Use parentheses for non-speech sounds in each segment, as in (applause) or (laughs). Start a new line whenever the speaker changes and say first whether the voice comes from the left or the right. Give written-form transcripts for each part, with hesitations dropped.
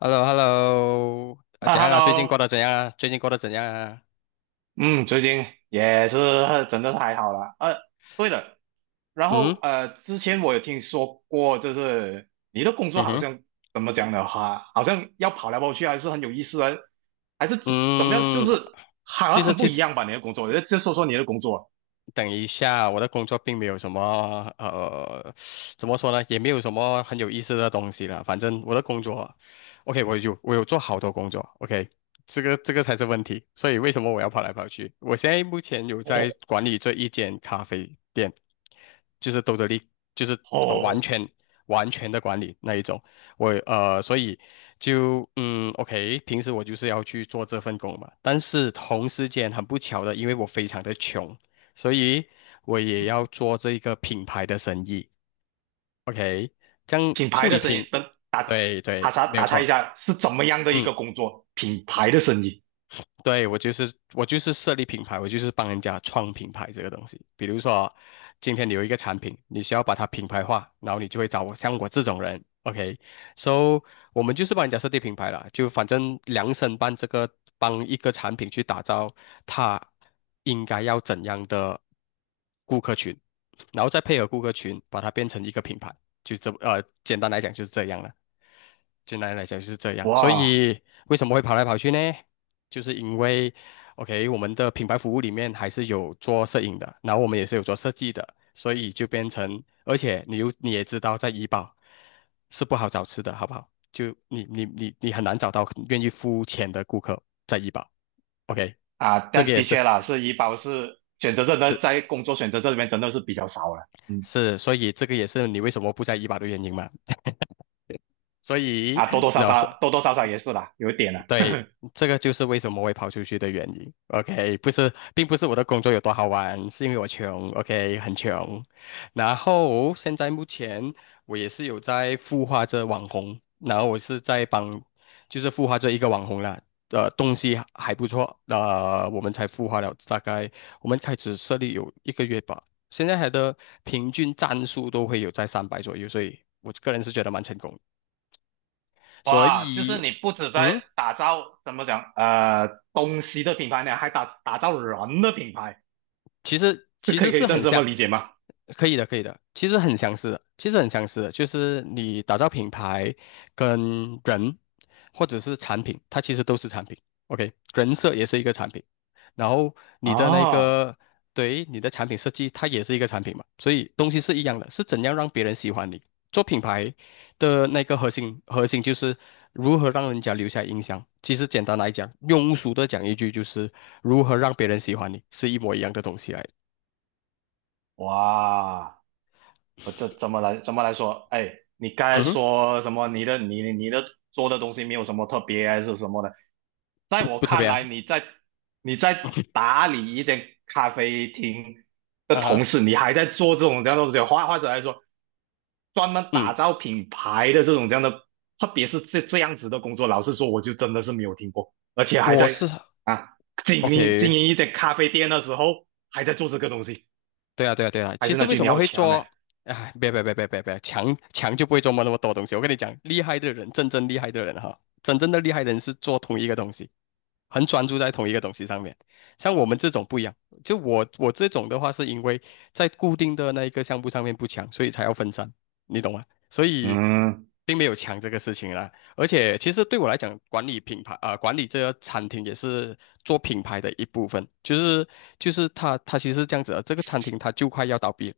left: h e l l o h e l l o 啊，
right: 啊
left: 怎样啊？最近过
right: ，Hello，
left: 得怎样啊？最近过得怎样啊？
right: 嗯，最近也是真的太好了。对了，然
left: 嗯。
right: 后之前我有听说过，就是你的工作
left: 嗯
right: 好
left: 哼。
right: 像怎么讲的话，好像要跑来跑去，还是很有意思的，还是怎么样，就
left: 嗯。
right: 是好
left: 其
right: 像
left: 实
right: 很不
left: 其
right: 一
left: 实
right: 样吧？你的工作，就说说你的工作。
left: 等一下，我的工作并没有什么怎么说呢，也没有什么很有意思的东西了。反正我的工作，OK，我有做好多工作，OK，这个才是问题。所以为什么我要跑来跑去？我现在目前有在
right: 哦
left: 管理这一间咖啡店，就是兜得力，就是完
right: 哦，
left: 全的管理那一种。所以就OK，平时我就是要去做这份工嘛。但是同时间很不巧的，因为我非常的穷。所以我也要做这个品牌的生意。OK，这样
right: 品牌
left: 处
right: 的
left: 理
right: 生意，
left: 品，
right: 等打
left: 对
right: 打
left: 对，
right: 岔
left: 没有
right: 打岔一
left: 错。
right: 下，是怎么样的一
left: 嗯。
right: 个工作？品牌的生意，
left: 对，我就是设立品牌，我就是帮人家创品牌这个东西。比如说，今天你有一个产品，你需要把它品牌化，然后你就会找我像我这种人，OK？So 我们就是帮人家设计品牌了，就反正量身办这个，帮一个产品去打造它应该要怎样的顾客群，然后再配合顾客群，把它变成一个品牌，就简单来讲就是这样了。简单来讲就是这样，所
right: 哇。
left: 以为什么会跑来跑去呢？就是因为，OK，我们的品牌服务里面还是有做摄影的，然后我们也是有做设计的，所以就变成，而且你也知道，在怡保是不好找吃的，好不好？就你很难找到愿意付钱的顾客在怡保，OK，
right: 啊，
left: 这个
right: 但
left: 也
right: 的
left: 是
right: 确啦，是医保是选择这的
left: 是
right: 在工作选择这里面真的是比较少了，嗯，
left: 是，所以这个也是你为什么不在怡保的原因嘛。(laughs) 所以，
right: 啊，多多少
left: 那是
right: 少多多少少也是啦，有一点了。
left: 对，这个就是为什么会跑出去的原因。OK，不是，并不是我的工作有多好玩，是因为我穷。OK，很穷。然后现在目前我也是有在孵化着网红，然后我是在帮，就是孵化这一个网红啦。东西还不错，我们才孵化了大概，我们开始设立有一个月吧，现在还的平均赞数都会有在300左右，所以我个人是觉得蛮成功的
right: (laughs)
left: 所
right: 哇，就是
left: 以，
right: 你不止在
left: 嗯。
right: 打造怎么讲东西的品牌呢，还打打造人的品牌，
left: 其实
right: 是
left: 其
right: 可
left: 实
right: 以可以
left: 是
right: 这样
left: 很
right: 这
left: 像，
right: 么理解吗？
left: 可以的，可以的，其实很相似的，其实很相似的，就是你打造品牌跟人或者是产品，它其实都是产品。OK，人设也是一个产品，然后你的那
right: 啊，
left: 个对你的产品设计，它也是一个产品嘛，所以东西是一样的，是怎样让别人喜欢你。做品牌的那个核心就是如何让人家留下印象。其实简单来讲，庸俗的讲一句就是如何让别人喜欢你，是一模一样的东西来的。
right: 哇，我这怎么来说？哎，你刚才
left: 嗯哼，
right: 说什么？你的你的做的东西没有什么特别还是什么的？在
left: 不
right: 我
left: 不特别
right: 看来，
left: 啊，
right: 你在打理一间咖啡厅的
left: 啊
right: 同
left: 哈，
right: 时，你还在做这种这样的东西，或者来说，专门打
left: 嗯，
right: 造品牌的这种这样的，特别是这这样子的工作，老实说，我就真的是没有听过，而且还
left: 我
right: 在
left: 是
right: 啊经营经
left: OK，
right: 营一间咖啡店的时候，还在做这个东西，
left: 对啊，对啊，对啊。
right: 还
left: 其
right: 是
left: 实
right: 那
left: 为
right: 句
left: 什
right: 你
left: 么
right: 好
left: 会
right: 强
left: 做？
right: 哎，
left: 哎，别别别别别别，强就不会琢磨那么多东西。我跟你讲，厉害的人，真正厉害的人哈，真正的厉害的人是做同一个东西。很专注在同一个东西上面。像我们这种不一样，就我这种的话，是因为在固定的那一个项目上面不强，所以才要分散，你懂吗？所以
right: 嗯，
left: 并没有强这个事情啦。而且其实对我来讲，管理品牌啊、管理这个餐厅也是做品牌的一部分，就是就是它其实是这样子的，这个餐厅它就快要倒闭了。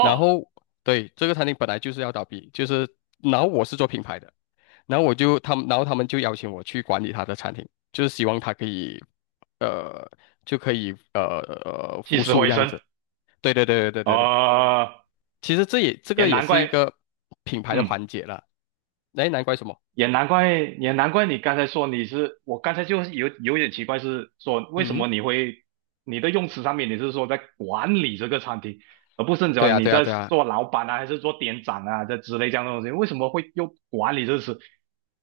left: 然后对这个餐厅本来就是要倒闭，就是然后我是做品牌的，然后我就他们，然后他们就邀请我去管理他的餐厅，就是希望他可以，呃，就可以
right: 起
left: 复
right: 死
left: 苏
right: 回
left: 这样
right: 生，
left: 子。对对对对对对对，
right: 哦，
left: 其实这
right: 也
left: 个也
right: 难
left: 是一
right: 怪，
left: 个品牌的环
right: 嗯。
left: 节了。哎，难怪什么？
right: 也难怪，也难怪你刚才说你是，我刚才就是有有点奇怪，是说为什
left: 嗯，
right: 么你会你的用词上面你是说在管理这个餐厅，而不是
left: 对
right: 讲
left: 啊
right: 你
left: 对啊
right: 在
left: 对啊，
right: 做老板啊，还是做店长啊这之类这样的东西，为什么会用管理这个词？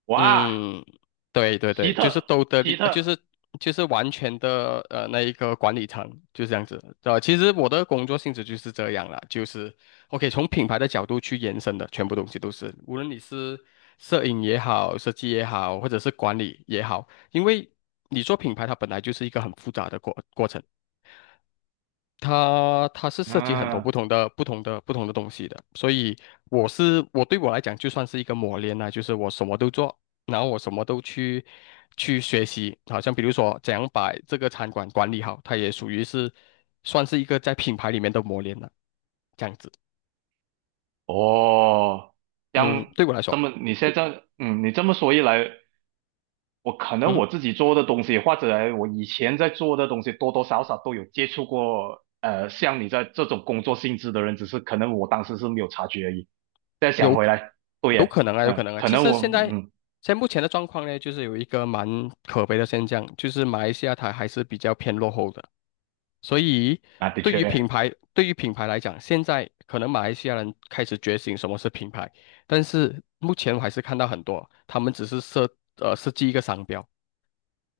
right: 哇，
left: 嗯，对对
right: 奇
left: 对，就是
right: 特，
left: 都得
right: 奇
left: 利，
right: 特，
left: 就是就是完全的那一个管理层就是这样子。其实我的工作性质就是这样啦，就是 OK 从品牌的角度去延伸的，全部东西都是，无论你是摄影也好，设计也好，或者是管理也好，因为你做品牌它本来就是一个很复杂的过程。它是涉及很多
right: 嗯，
left: 不同的东西的，所以我来讲就算是一个磨练啦，就是我什么都做，然后我什么都去学习，好像比如说怎样把这个餐馆管理好，它也属于是算是一个在品牌里面的磨练了，这样子。
right: 哦，这
left: 嗯，
right: 样
left: 对我来
right: 这
left: 说，
right: 么你现在这样嗯，你这么说一来，我可能
left: 嗯。
right: 我自己做的东西，或者我以前在做的东西，多多少少都有接触过。像你在这种工作性质的人，只是可能我当时是没有察觉而已。再想
left: 有
right: 回
left: 可
right: 来，对
left: 有
right: 耶，
left: 可能啊，有可
right: 嗯，
left: 能啊。
right: 可
left: 其
right: 能
left: 实
right: 我，嗯，
left: 现在目前的状况呢，就是有一个蛮可悲的现象，就是马来西亚它还是比较偏落后的。所以
right: 啊，的
left: 对于品
right: 确，
left: 牌，对于品牌来讲，现在可能马来西亚人开始觉醒什么是品牌，但是目前我还是看到很多，他们只是设计一个商标，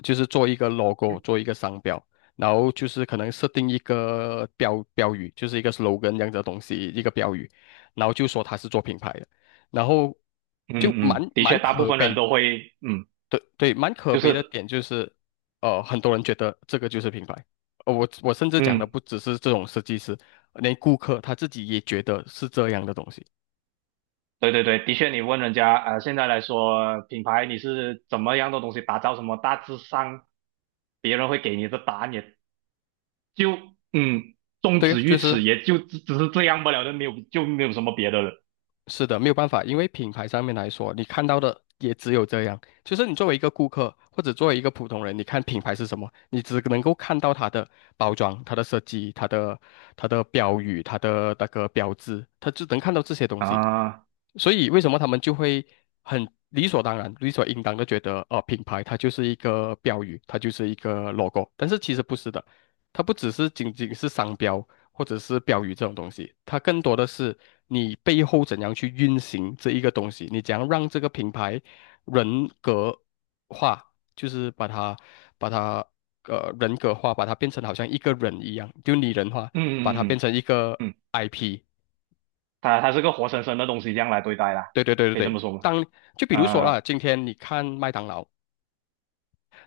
left: 就是做一个 logo，做一个商标，然后就是可能设定一个标语，就是一个 slogan 这样子的东西，一个标语，然后就说他是做品牌的，然后
right: 嗯
left: 就蛮
right: 嗯，的
left: 蛮
right: 确，大部
left: 可
right: 分人
left: 悲，
right: 都会，嗯，嗯
left: 对对，蛮可
right: 就
left: 悲的
right: 是，
left: 点就是，很多人觉得这个就是品牌，我甚至讲的
right: 嗯，
left: 不只是这种设计师，连顾客他自己也觉得是这样的东西，
right: 对对对，的确，你问人家，现在来说，品牌你是怎么样的东西打造，什么大致上，别人会给你的答案也就嗯，终
left: 对，
right: 止于
left: 就是。
right: 此，也就只是这样不了的，没有就没有什么别的了
left: 是的，没有办法，因为品牌上面来说，你看到的也只有这样。就是你作为一个顾客，或者作为一个普通人，你看品牌是什么，你只能够看到它的包装、它的设计、它的标语、它的那个标志，它只能看到这些东西。
right: 啊。
left: 所以为什么他们就会很理所当然、理所应当的觉得，品牌它就是一个标语，它就是一个 logo，但是其实不是的，它不只是仅仅是商标或者是标语这种东西，它更多的是你背后怎样去运行这一个东西，你怎样让这个品牌人格化，就是把它人格化，把它变成好像一个人一样，就拟人化，把它
right: 嗯
left: 变
right: 嗯
left: 成一
right: 嗯
left: 个
right: 嗯，嗯
left: IP。
right: 他它是个活生生的东西，这样来对待啦，
left: 对对对对
right: 可以这
left: 对，
right: 么说吗？
left: 当就比如说啦，
right: 啊
left: 今天你看麦当劳，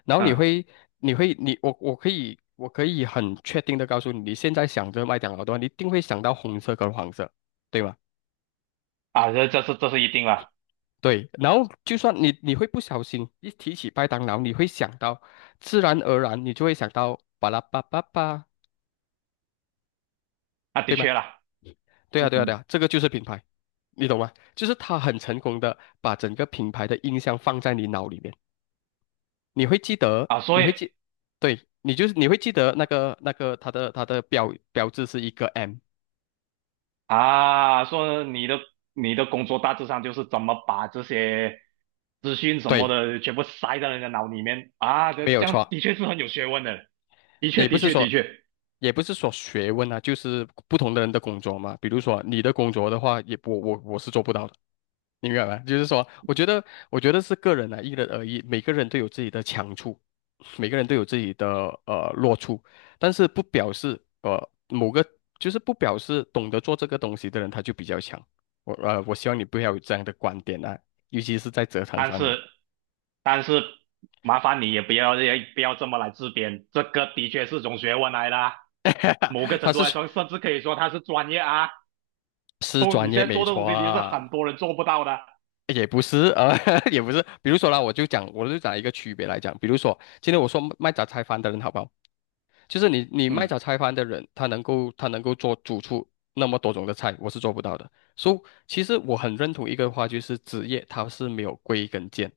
left: 然后你
right: 嗯
left: 会你会你我我可以我可以很确定的告诉你，你现在想着麦当劳的话，你一定会想到红色跟黄色，对吗？
right: 啊，这是一定啦，
left: 对，然后就算你会不小心一提起麦当劳，你会想到，自然而然你就会想到巴拉巴巴巴，
right: 啊的
left: 对吗？
right: 确啦，
left: 对啊
right: 嗯
left: 对啊对
right: 嗯
left: 啊，这个就是品牌，你懂吗？就是他很成功的把整个品牌的印象放在你脑里面。你会记得，
right: 啊，
left: 你
right: 所以
left: 会记，对，你就是你会记得那个它的标志是一个 M，
right: 啊，说你的你的工作大致上就是怎么把这些资讯什么
left: 对，
right: 的全部塞在人家脑里面啊，这
left: 没有
right: 这样
left: 错。
right: 的确是很有学问的，的确
left: 也不
right: 的
left: 是
right: 确的
left: 说，
right: 确。
left: 也不是说学问啊，就是不同的人的工作嘛。比如说你的工作的话，也我是做不到的。你明白吗？就是说，我觉得，我觉得是个人啊，因人而异，每个人都有自己的强处，每个人都有自己的弱处，但是不表示呃某个就是不表示懂得做这个东西的人他就比较强。我希望你不要有这样的观点啊，尤其是在职场上面，
right: 但是麻烦你也不要这么来自编，这个的确是种学问来的啊某个
left: (laughs) 他
right: 程度来
left: 是
right: 说，甚至可以说它是专业啊。
left: 是
right: 哦，你
left: 专业
right: 现在
left: 没
right: 做的
left: 错
right: 东西，你是很
left: 啊。
right: 多人做不到的。
left: 也不是啊，(laughs) 也不是。比如说啦，我就讲一个区别来讲。比如说，今天我说卖杂菜饭的人好不好？就是你卖
right: 嗯
left: 炒菜饭的人，他能够做煮出那么多种的菜，我是做不到的。所以其实我很认同一个话，就是职业它是没有归跟键，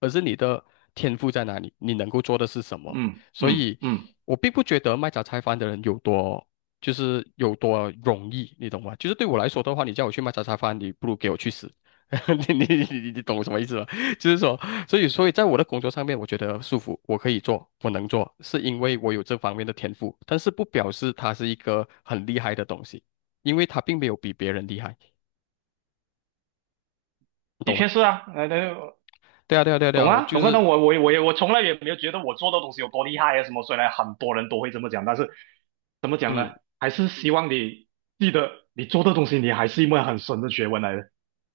left: 而是你的天赋在哪里，你能够做的是什么。
right: 嗯
left: 所
right: 嗯
left: 以
right: 嗯，
left: 我并不觉得卖炒菜饭的人有多。就是有多容易，你懂吗？就是对我来说的话，你叫我去卖茶饭，你不如给我去死。(laughs) 你懂我什么意思吗？(laughs) 就是说，所以，所以在我的工作上面，我觉得舒服，我可以做，我能做，是因为我有这方面的天赋，但是不表示它是一个很厉害的东西，因为它并没有比别人厉害，你
right: 的
left: 懂吗？
right: 确是啊，那
left: 对啊，对啊，对啊，对
right: 懂
left: 啊，我
right: 啊
left: 就
right: 懂啊。
left: 是，
right: 那我从来也没有觉得我做的东西有多厉害啊什么。虽然很多人都会这么讲，但是怎么讲呢？
left: 嗯，
right: 还是希望你记得，你做的东西，你还是一门很深的学问来的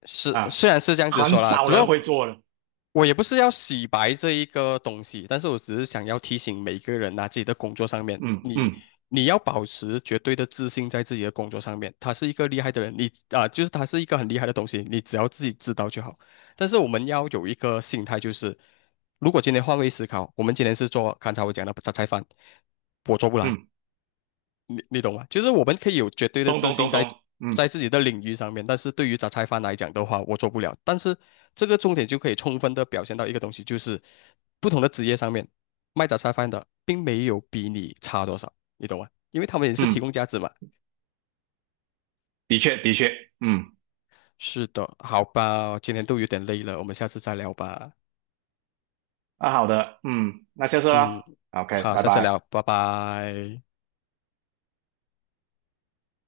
left: 是
right: 啊，
left: 虽然是这样子
right: 很
left: 说啦，
right: 少
left: 只不
right: 人
left: 过
right: 会做的。
left: 我也不是要洗白这一个东西，但是我只是想要提醒每个人呐、自己的工作上面，
right: 嗯嗯
left: 你要保持绝对的自信在自己的工作上面。他是一个厉害的人，你啊、就是他是一个很厉害的东西，你只要自己知道就好。但是我们要有一个心态，就是如果今天换位思考，我们今天是做刚才我讲的榨菜饭，我做不来。
right: 嗯。
left: 你懂吗？就是我们可以有绝对的
right: 咚
left: 自
right: 咚
left: 信
right: 咚
left: 在
right: 咚，嗯
left: 自己的领域上面，但是对于杂菜饭来讲的话，我做不了。但是这个重点就可以充分的表现到一个东西，就是不同的职业上面卖杂菜饭的并没有比你差多少，你懂吗？因为他们也是提
right: 嗯，
left: 供价值嘛。
right: 的确的确，嗯，
left: 是的，好吧，今天都有点累了，我们下次再聊吧。
right: 啊，好的，嗯，那下次啦
left: 嗯，
right: ，OK，
left: 好，
right: 拜
left: 下次聊，
right: 拜。
left: 拜拜。